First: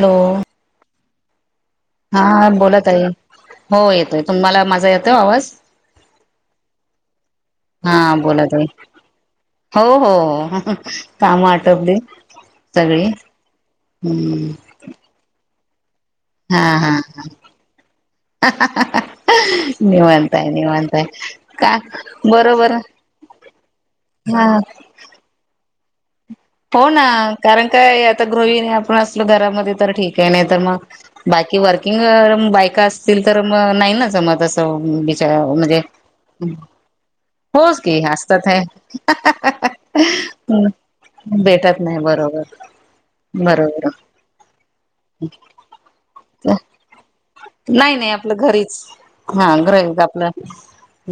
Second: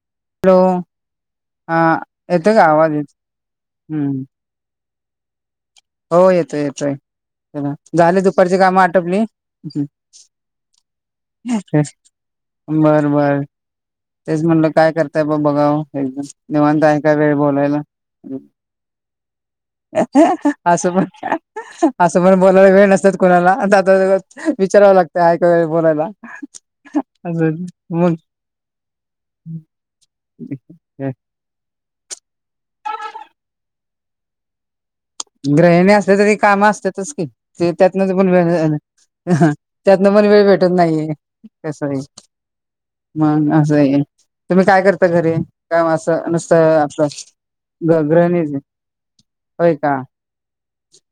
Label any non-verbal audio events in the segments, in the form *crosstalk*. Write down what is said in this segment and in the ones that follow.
Hello. Hello. हा हा येतोय का बोला आवाज ताई येत हो येतोय हम्म तुम्हाला माझा येतोय आवाज? हो येतोय येतोय. चला हा झाले बोला दुपारची ताई कामं आटपली? हो हो हो कामं आटपली सगळी बरं बंर. हम्म. तेच म्हणलं. काय करताय ब बघाव. एकदस. हा निवांत हा आहे का वेळ बोलायला? निवांत आहे *unintelligible* आसं निवांत पण, आहे का *unintelligible* आसं पण बोलायला बरोबर वेळ नसतात कुणाला. अ त्यातली त्यात हा आता विचारावं लागतं. ते आहे का वेळ बोलायला? हो, ना. अजून कारण काय मग आता गृहीनी आपण असलो, घरामध्ये तर ठीकय. नाही तर मग बाकी वर्किंग बायका असतील तर, म नाही ना जमत असं बी ग्रहिणी असल्या तरी, काम असतातच की? ते होच की त्यातनच, असतात हे *unintelligible* त्यातनं पण वेळ भेटत नाहीये. ठीकय. भेटत कसय, नाही बरोबर मग असंय. बरोबर तुम्ही काय करता घरी? का म असं, नुसतं आपलं नाही, ग नाही आपलं गृहिणीच आहे. घरीच. हा होय गृही का? आपलं.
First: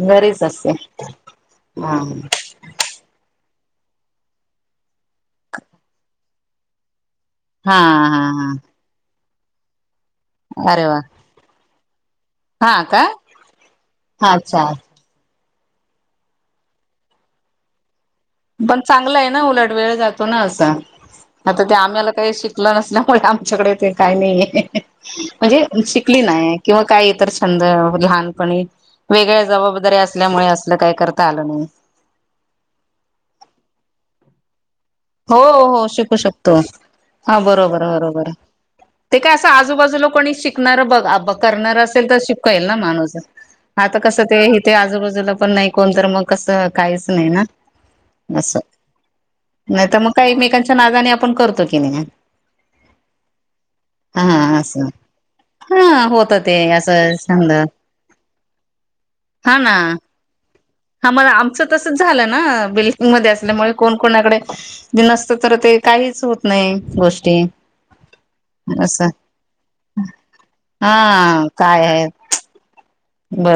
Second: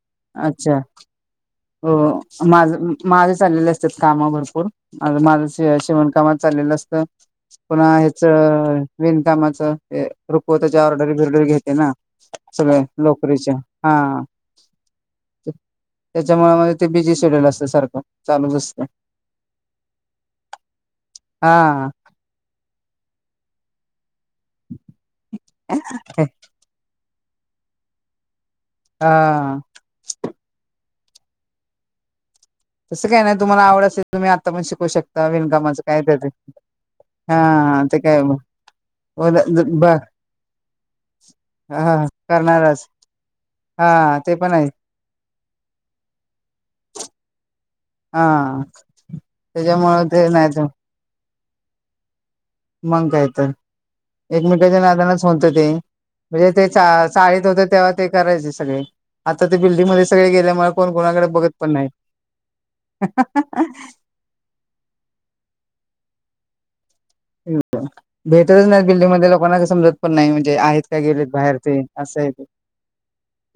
घरीच असते. अच्छा हा हो माझं- माझ चाललेले असतात काम भरपूर. मा माझं शे शिवणकामात चाललेलं असतं. हा हा पुन्हा हा ह्याचं विणकामाचं. हे अरे रुकवताच्या वा ऑर्डरी-बिर्डरी घेते ना. सगळे हा का! लोकरीच्या हा अच्छा. त्याच्यामुळे माझ ते बिझी शेड्यूल असतं सारखं. चालूच पण असतं चांगलं आहे ना उलट वेळ जातो ना, असं. आता ते हा. आम्हाला काही शिकलं नसल्यामुळे आमच्याकडे ते काही नाहीये. म्हणजे शिकली नाय किंवा काही इतर छंद. लहानपणी, वेगळ्या हा जबाबदाऱ्या अस ल्यामुळे असलं काय करता आलं नाही. तस काही नाही. तुम्हाला आवड असेल तुम्ही आता पण शिकू शक हो, हो, हो. शिकू शकतो. हा, बरोबर, ते काय बरोबर. ते काय असं बर आजूबाजूला कोणी शिकणारं बघ आ बघ करणारं हा असेल तर शिकेल ना करणारच माणूस. हा आता कसं ते पण आहे हिते आजूबाजूला पण नाही कोण तर मग कसं, काहीच नाही ना. असं हां. नाही तर मग काय, एकमेकांच्या नादाने आपण करतो की नाही? मंग काय तर! हा एकमेकांच्या असं नादानच होतं ते. हा होत म्हणजे ते चा असं चाळीत छंद होते तेव्हा, ते करायचे सगळे. आता हा ते ना बिल्डींगमध्ये सगळे गेल्यामुळे कोण हा मग, कोणाकडे बघत आमचं पण नाही तसंच झालं ना. बिल्डिंगमध्ये असल्यामुळे, कोण, कोणाकडे बिनसत तर ते, काहीच होत नाही गोष्ट. येऊ का? भेटतच नाहीत. बिल्डिंगमधल्या लोकांना कस समजत पण नाही. म्हणजे आहेत का, गेलेत हा बाहेर ते. काय आहे असंय ते.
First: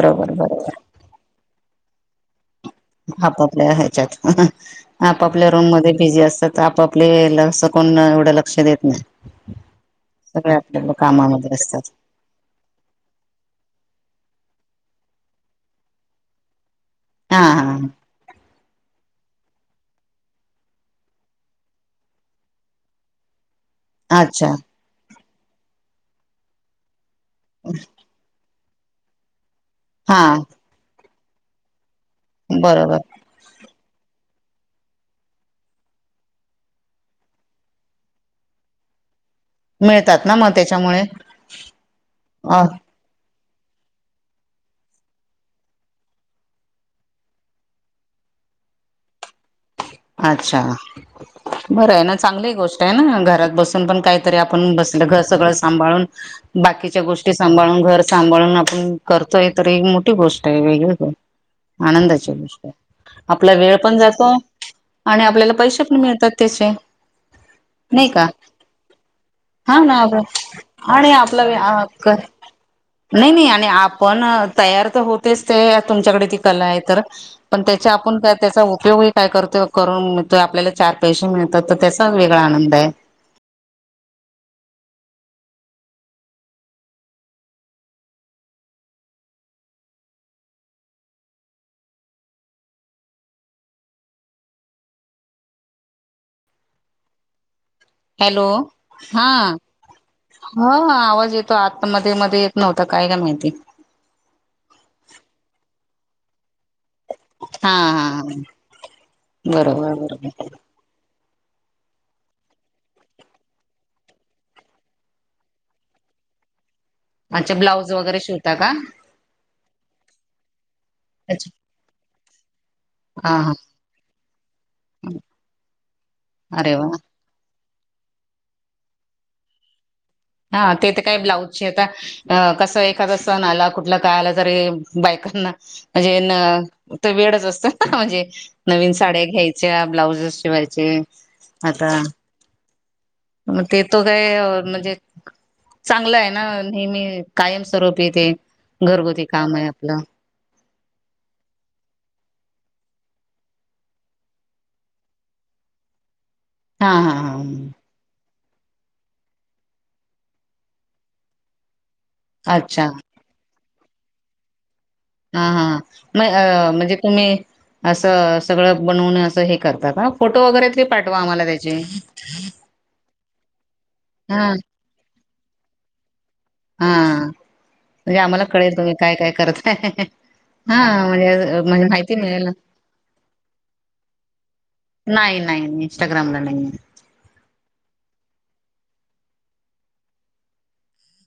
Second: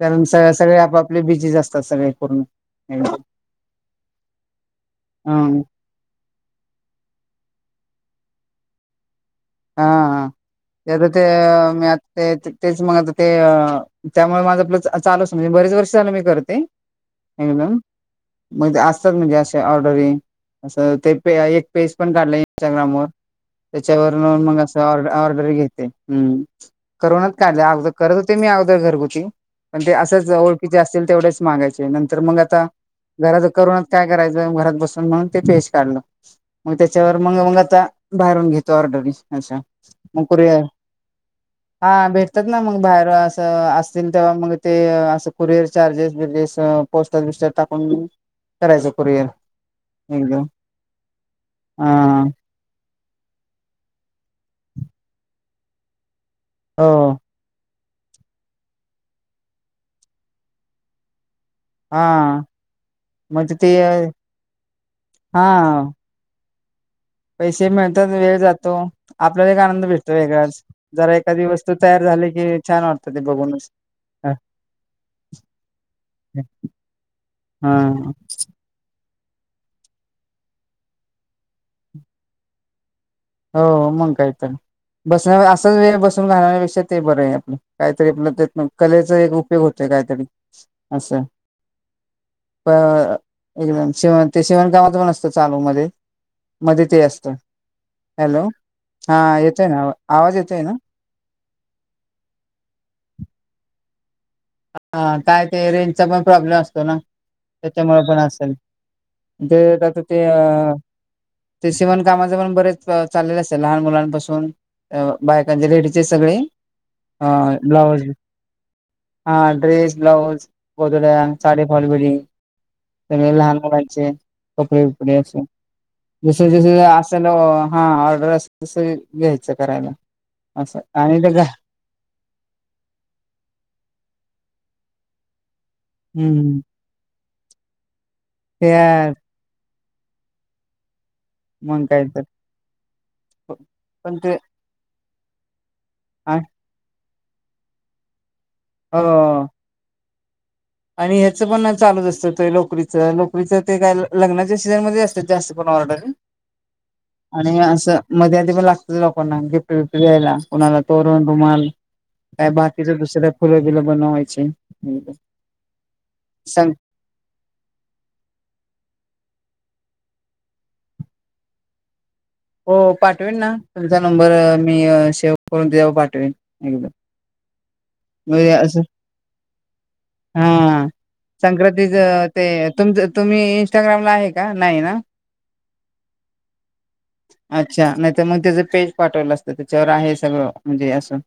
कारण स बरोबर सगळे, आपापले बिझीच असतात. सगळे पूर्ण. आपापल्या ह्याच्यात. *unintelligible* हा आपापल्या रूम मध्ये बिझी असतात. त आपापले ल स असं कोण, एवढं लक्ष देत नाही. हा. सगळे आपल्या तर ते कामामध्ये मी असतात आत ते ते तेच मग आता ते, त्यामूळं माझं आपलं चा चालूच. म्हणजे, बरीच वर्ष झालं मी करते. हा *unintelligible* हा मग ते असतात. म्हणजे अशा ऑर्डरी. असं ते पे एक पेज पण काढलं इंस्टाग्रामवर. त्याच्यावर *unintelligible* अच्छा मग असं ऑर्ड- ऑर्डरी घेते. हम्म. करोनात काढले. अगोदर करत होते, मी अगोदर घरगुती. पण ते हा असंच ओळखीचे असतील तेवढेच मागायचे. ते नंतर मग आता. बरोबर घराच करोनात काय करायचं, घरात बसून. म्हणून ते पेज काढलं. मग त्याच्यावर मंग - मंग आता, बाहेरून घेतो ऑर्डरी, अशा. मग मिळतात ना कुरिअर. त्याच्यामुळे हा, भेटतात ना अ मग बाहेर अस असतील तेव्हा मग ते, असं कुरिअर चार्जेस - बिर्जेस पोस्टात - बिष्टात टाकून. करायचं कुरिअर एकदम अच्छा, बरं आहे ना, हा चांगली गोष्ट घरात बसून पण, काहीतरी आपण बसलं, सगळं सांभाळून हो बाकीच्या गोष्टी, सांभाळून, घर सांभाळून आपण करतोय, तर एक मोठी गोष्ट आहे वेगळी ग, आनंदाची हा गोष्ट आहे, आपला म्हणजे ते वेळ पण जातो. आणि, आपल्याला पैसे हा पण, मिळतात त्याचे, पैसे नाही मिळतात, का वेळ जातो, आपल्याला एक हा आनंद ना भेटतो आप वेगळाच, आणि जरा आपला एखादी वस्तू तयार झाली की छान वाटतं ते नाही -नाही आणि बघूनच आपण तयार तर होतेच ते, तुमच्याकडे ती कला आहे तर, पण हा त्याच्या, आपण काय त्याचा उपयोग काय करतो, करून मिळतोय आपल्याला, चार पैसे मिळतात, तर त्याचा वेगळा आनंद आहे. हो, मंग काय तर, बसण्या असाच वेळ बसून, घालण्यापेक्षा ते बरं आहे. आपलं काहीतरी, आपलं त्यात कलेचा एक उपयोग होत. ते, काहीतरी असं, प, एकदम शेवण ते, शेवणकामात पण असतं, चालू मध्ये. मध्ये ते असतं. हॅलो! हा येतोय ना आवा- आवाज येतोय ना -हा आवाज येत तो, आतमध्ये, मध्ये येत, नव्हता काय का माहिती, हा, काय ते रेंजचा पण, प्रॉब्लेम असतो ना. हा त्याच्यामुळे पण हा असेल, बरोबर तेआता -ते अ बरोबर ते, शिवण कामाचे पण, बरेच चाललेल असेत लहान मुलांपासून अ- बायकांचे लेडीचे सगळे, अ- ब्लाऊज, त, का हा, ड्रेस ब्लाऊज, गोदाड्या, अच्छा साडी फॉल फिटींग, त्या, हा हा लहान मुलांचे कपडे बिपडे, असे जस- अरे वा जस हॅलो! हा ऑर्डर असल तस, घ्यायचं करायला. हा, असं ते तर काय, आणि ब्लाऊजचे आता अ, कसं एखादा सण आला, कुठला काय आला तरी, बायकांना हम्म, ना, तर, वेडच असतात ना, म्हणजे ते नवीन आहे साड्या, घ्यायच्या ब्लाउजस शिवायचे, मग, आता काय तर प- मग, ते तो पण ते काय, म्हणजे चांगलं आहे आ ना, नेहमी, कायम स्वरूप येते, घरगुती हो. काम आहे आपलं, आणि ह्याचं पण चालच असतं, लोकरीचं- लोकरीचं ते काय लग्नाच्या सीझनमध्येध्ये असतात, जास्त करून ऑर्डरी, हां, हां, आणि म हां. असं, मध्ये, आधी पण लागत, लोकांना गिफ्ट, बीफ्ट द्यायला कुणाला तोरण रुमाल, अ, अच्छा. बाकीच दुसर फुल, बिल बनवायचे, हा, हा म अ म्हणजे तुम्ही, असं सगळं बनवून असं हे करताका, फोटो वगैरेतरी पाठवा, आम्हाला त्याचे, हो, पाठवेन ना, तुमचा नंबर हां, मी सेव्ह करून त्यावर, पाठवेन एकदम, हां. म्हणजे आम्हाला कळेल, तुम्ही काय -काय करताय, हा, म्हणजे म्हणजे संक्रांतीच माहिती मिळेल ते ना. तुमच, तुम्ही इंस्टाग्रामला आहे का? नाही ना, नाही- नाही इनस्टाग्रम ला नाही, अच्छा नाही तर, मग त्याचं पेज पाठवलं असतं, त्याच्यावर आहे सगळं म्हणजे असं,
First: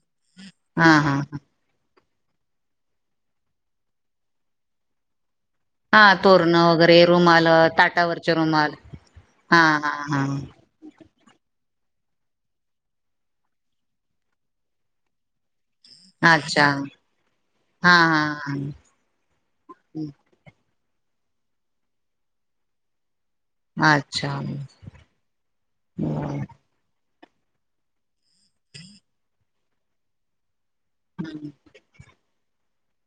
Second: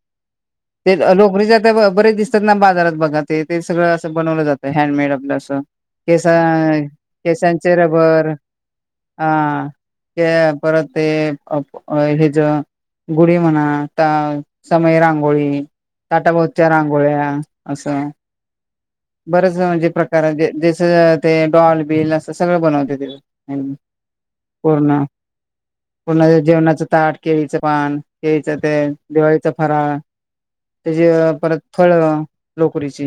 हा ते, हा हा. लोकरीच, बरे, दिसतात ना, बाजारात बघा ते सगळं असं, बनवलं जातं हँडमेड आपलं असं, हा केस, तोरणं वगैरे रुमाल अ, केसांचे रबर ताटावरचे रुमाल. हा हा अते, परत ते अप हे ज गुळी म्हणा, ता समय रांगोळी. हा अच्छा ताटाभोवच्या रांगोळ्या असं हा हा, बरच म्हणजे प्रकार आहे. जे जेसं ते डॉल बिल असं सगळं बनवते तिथ. *unintelligible* हा अच्छा. पूर्ण पून्हा जे जेवणाच ताट केळीचं पान, केळीचं तेंन, दिवाळीचा फराळ त्याची परत फळ लोकरीची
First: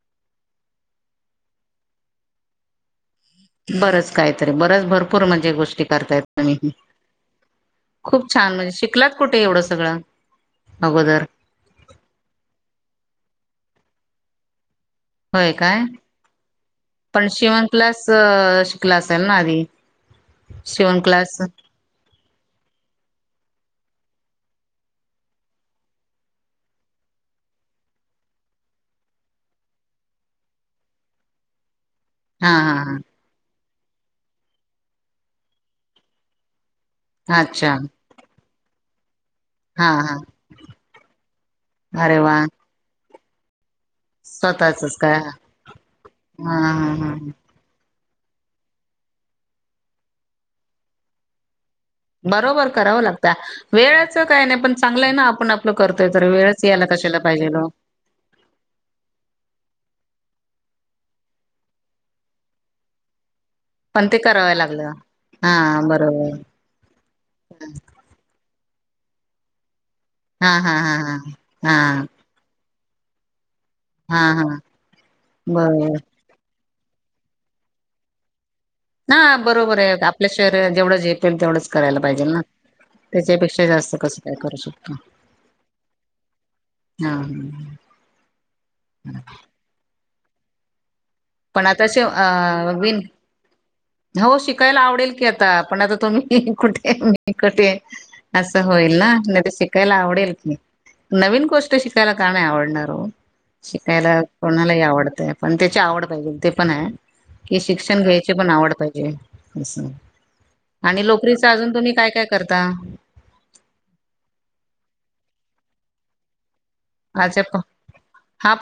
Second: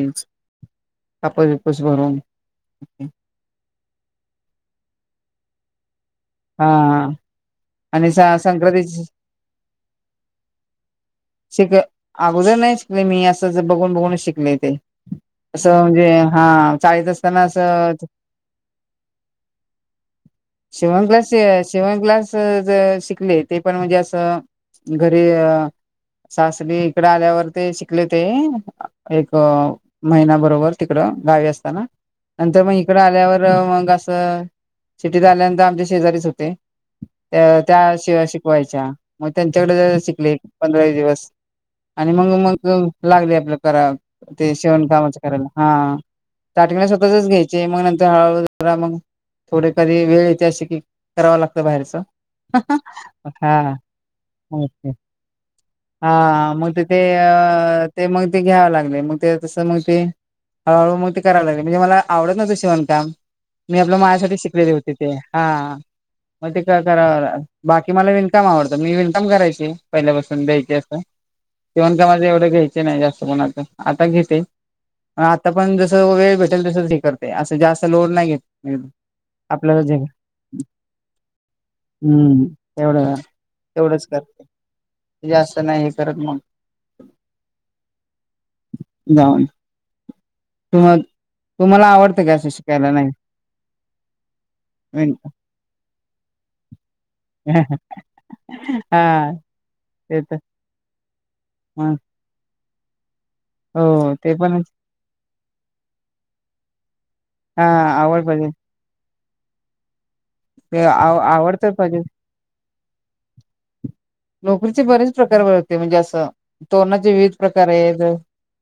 कापूस विपूस भरून. बरंच काहीतरी बरच भरपूर म्हणजे गोष्टी करतायेत. आणि हा आणि खूप छान म्हणजे संक्रांतीची शिकलात कुठे एवढं सगळं, अगोदर शिक, अगोदर नाही शिकले मी. असंच बघून बघून शिकले ते‌. होय काय, पण असताना शिवन क्लास असं शिकला असाल ना, आधी? शिवण क्लास शि शिवण क्लास ज शिकले ते पण म्हणजे असं घरी सासरी इकडं आल्यावर ते शिकली ते एक महिना बरोबर तिकडं गावी असताना. हा नंतर मग हा इकड आल्यावर मग असं सिटीत आल्यानंतर आमच्या शेजारीच होते. हा त्या अच्छा त्या शिवा शिकवायच्या. मग हा त्यांच्याकडं हा शिकली. पंधरा वीस दिवस आणि अरे मग वा मग लागली आपल्या करा ते शिवण स्वतःचच काय कामाच‌ हा करायला. हा स्टार्टिंग ला हा हा स्वतःचच घ्याय चे मग नंतर हळूहळू जरा मग थोडे कधी वेळ येते असे की, करावा लागतं बाहेरच. बरोबर करावं हा लागतंवेळाचं काय नाही पण ओके चांगलंय ना आपण ल करतेय तर, हा वेळच मग ते यायला ते कशाला पाहिजेलो. अ ते मग ते घ्यावं लागले. मग ते तसं मग ते हळूहळू मग ते करायला लागले. म्हणजे मला आवडत नव्हतं शिवणकाम मी आपल्या पण ते माझ्यासाठी करावं शिकलेली होते लागलं ते. हा मग ते कर करा बाकी मला विणकाम आवडतं. मी विणकाम करायची पहिल्यापासून. पण हा द्यायची हा हा असं, हा शिवण हा कामाच एवढं घ्यायची. ते नाही जास्त कोणाच आता हा घेते. हा आता पण जस बरोबर वेळ भेट टेल तसच हे करते. असं जास्त लोड नाही घेत. मी. ना बरोबर आपल्याला जे आहे. आपल्या शरीराला जेवढं झेपेल तेवढंच करायला पाहिजे ना, हम्म तेवढं त्याच्यापेक्षा जास्त तेवढंच कसं काय करते करू शक जास्त नाही हे करत मग, हा जाऊन तुम पण आता तुम्हाला शेव आवडतं का असं अ शिकायला विन नाही हो शिकायला आवडेल विण की आता. पण आता तुम्ही कुठे मी कुठे असं होईल ना, हा नाही त शिकायला ते आवडेल. तर की, नवीन गोष्ट मग शिकायला का नाही आवडणार ओ? हो शिकायला ते पण कोणालाही आवडतंय. पण त्याची आवड पाहिजेल ते पण आहे. की हा शिक्षण घ्यायचे पण पाहिजे आवड पाहिजे असं. ते आणि आव लोकरीचा आवड तर अजून तुम्ही पाहिजे काय काय करता? लोकरीचे बरेच प्रकार वळते म्हणजे असं तोरणाचे विविध अच्छा प प्रकार आहेत.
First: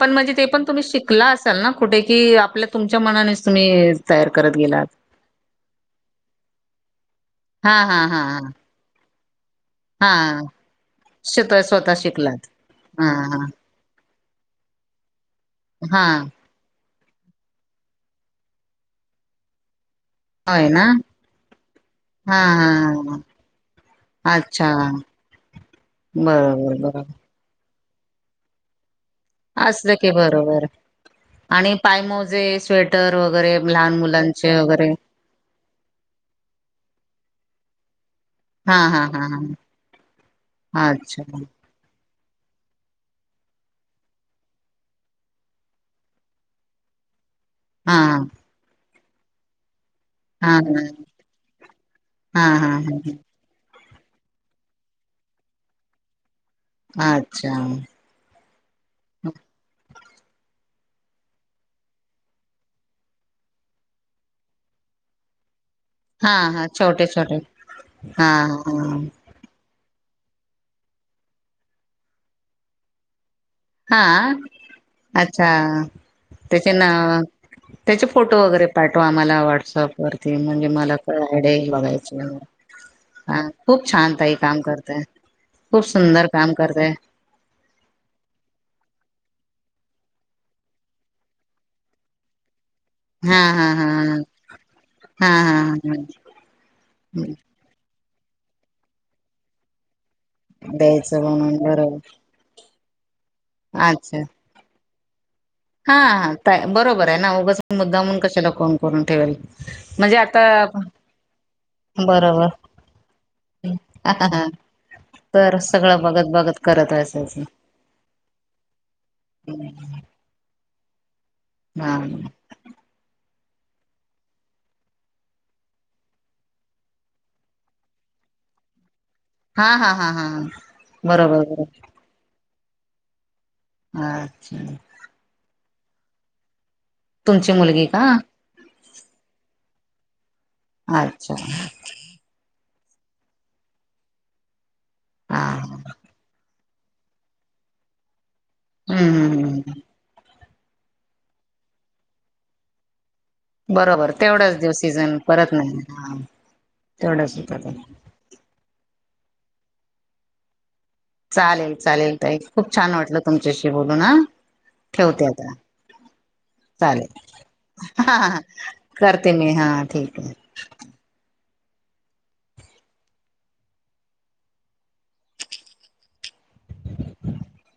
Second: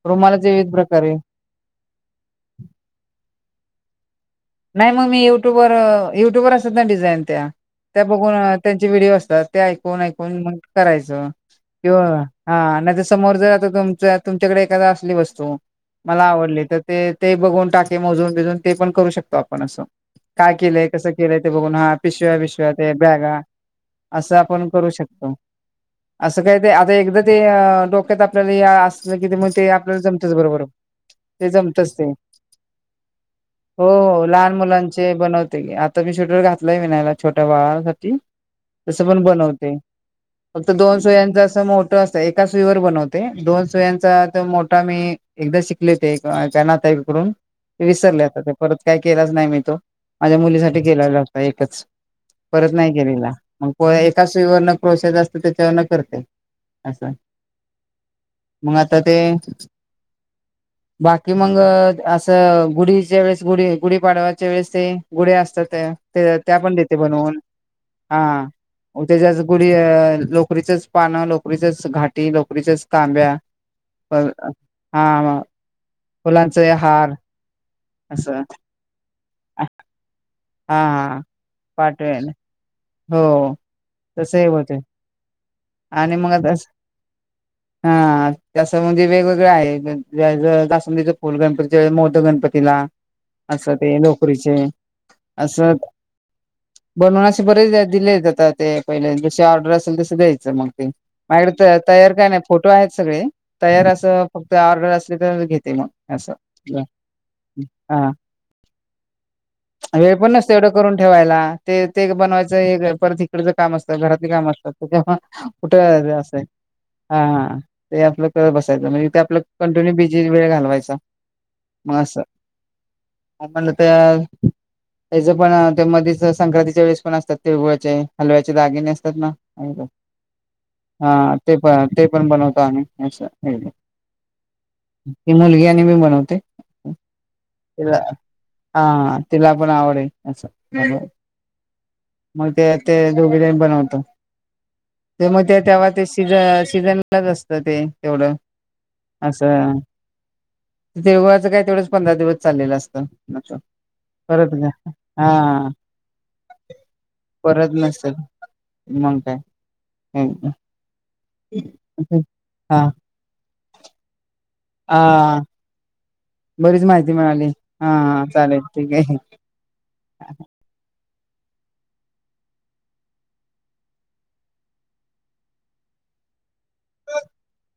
रुमालाचे विविध प्रकार आहेत. त्यांना कुठे कि, आपल्या तुमच्या मनानेच तुम्ही तयार करत गे नाही मग मी युट्युब वर युट्युब वर असतात ना डिझाईन त्या, हां त्या हां हां बघून हां. त्यांचे व्हिडिओ असतात. ते ऐकून ऐकून हां. मग करायचं स्वतः स्वतः किंवा शिकलात. हा नाही तर हां समोर हां. जर आता तुमचा तुमच्याकडे एखादा असली वस्तू मला हां. आवडली तर ते ते बघून टाके मोजून बिजून ते पण करू शकतो आपण असं. काय होय ना. केलंय कसं केलंय, ते बघून हा पिशव्या हा बिशव्या ते हा. बॅगा. असं आपण अच्छा करू शकतो, असं काय ते बरोबर आता बरोबर एकदा ते डोक्यात आपल्याला हे असल कि मग ते असलं आपल्याला की जमतच बरोबर. ते आणि जमतच ते पायमोजे स्वेटर वगैरे हो लहान हो मुलां लहान मुलांचे बनवते की आता बी स्वेटर घातलय विनायला छोट्या बाळासाठी- हा तस हा पण हा बनवते, फक्त हा दोन अच्छा सुयांच असं मो- ठ असतय एका सुईवर बनवते दोन सुयांचा तो मोठा मी एकदा शिकले होते एका त्या नाते कडून हा विसरले आता ते परत काय केलाच नाही मी तो माझ्या हा मुलीसाठी हा केलेला होता एकच हा हा परत नाही हा. केलेला मग एका सुईवरन प्रोसेस असते, त्याच्यावरन करते. असं अच्छा. मग आता ते बाकी मग असं गुढीच्या वेळेस गुढी- गुढी पाडवायच्या वेळेस ते गुड्या असता त्या. हा ते त्या हा पण देते छोटे छोटे बनवून हा होते तेच गुडी लोकरीचच पानं, लोकरीचच घाटी लोकरीचच तांब्या. हा हा अच्छा फुलांचे त्याचे न हार त्याचे फोटो असं वगैरे पाठवा आम्हाला हा व्हॉट्सअप वरती म्हणजे मला हा काही आयडिया येईल हे बघायचे पाठवेल म्हणून. हो हा खूप छान ताई तसही काम होते करताय. खूप आणि सुंदर मग आता काम करताय हा तसं म्हणजे वेगवेगळं आहे जास्वंदाच फुल गणपतीच्या वेळी मोदक गणपतीला. हा अस हा हा ते हा. लोकरीचे हा अस- हा बनवून असे बरेच दिले आता ते पहिले जशी ऑर्डर असेल तशे द्याय च मग ते द्यायचं म्हणून मायाकडे बरोबर तयार का नाही. फोटो आहेत सगळे तयार अच्छा असं फक्त ऑर्डर असले तर घेत हा हा ताई बरोबर आहे ना उगच हा मुद्दाऊन कशाला कोन करून ठेवेल. वेळ म्हणजे पण आता नसत एवढं करून ठेवायला ते ते बरोबर बनवायचं हे परत इकडच काम असतं, घरातली हा काम असतात कुठे मंग तर कुठे सगळं करायचं बघत अस ये बघत करत असायचं हा ते आपलं करत बसायचं म्हणजे ते आपलं कंटिन्यू बिजी वेळ घालवायचा हा मग अस आपण आता- त्याच पण तेमध्येच संक्रांतीच्या वेळेस पण असतात तीळगुळाचे हलव्याचे दागिने असतात ना. हा हा हा हा हा हा ते पण ते पण बनवतो आम्ही असं *unintelligible* हा अच्छा ते मुलगी आणि मी बनवते तुमची मुलगी तिला- का हा तिला पण आवड आहे अस असं- अच्छा मग ते ते दोघीजणी बनवतो. ते हा मग ते तेव्हा ते सिझ सीझनलाज असतं ते तेवढं- हम्म असं, ते तिळगुळाच काय तेवढंच पंधरा दिवस चाललेलं असतं. बरोबर परत तेवढाच दिवस सीझन हा परत नाही. हा तेवढाच *unintelligible* मंग काय? हम्म हम. चालेल चालेल ताई, खूप हा छान वाटलं तुमच्याशी बोलून हा. ठेवते हा आता. बरीच माहिती चालेल मिळाली हा चालेल ठीक आहे. करते मी हा ठीक आहे. *inaudible*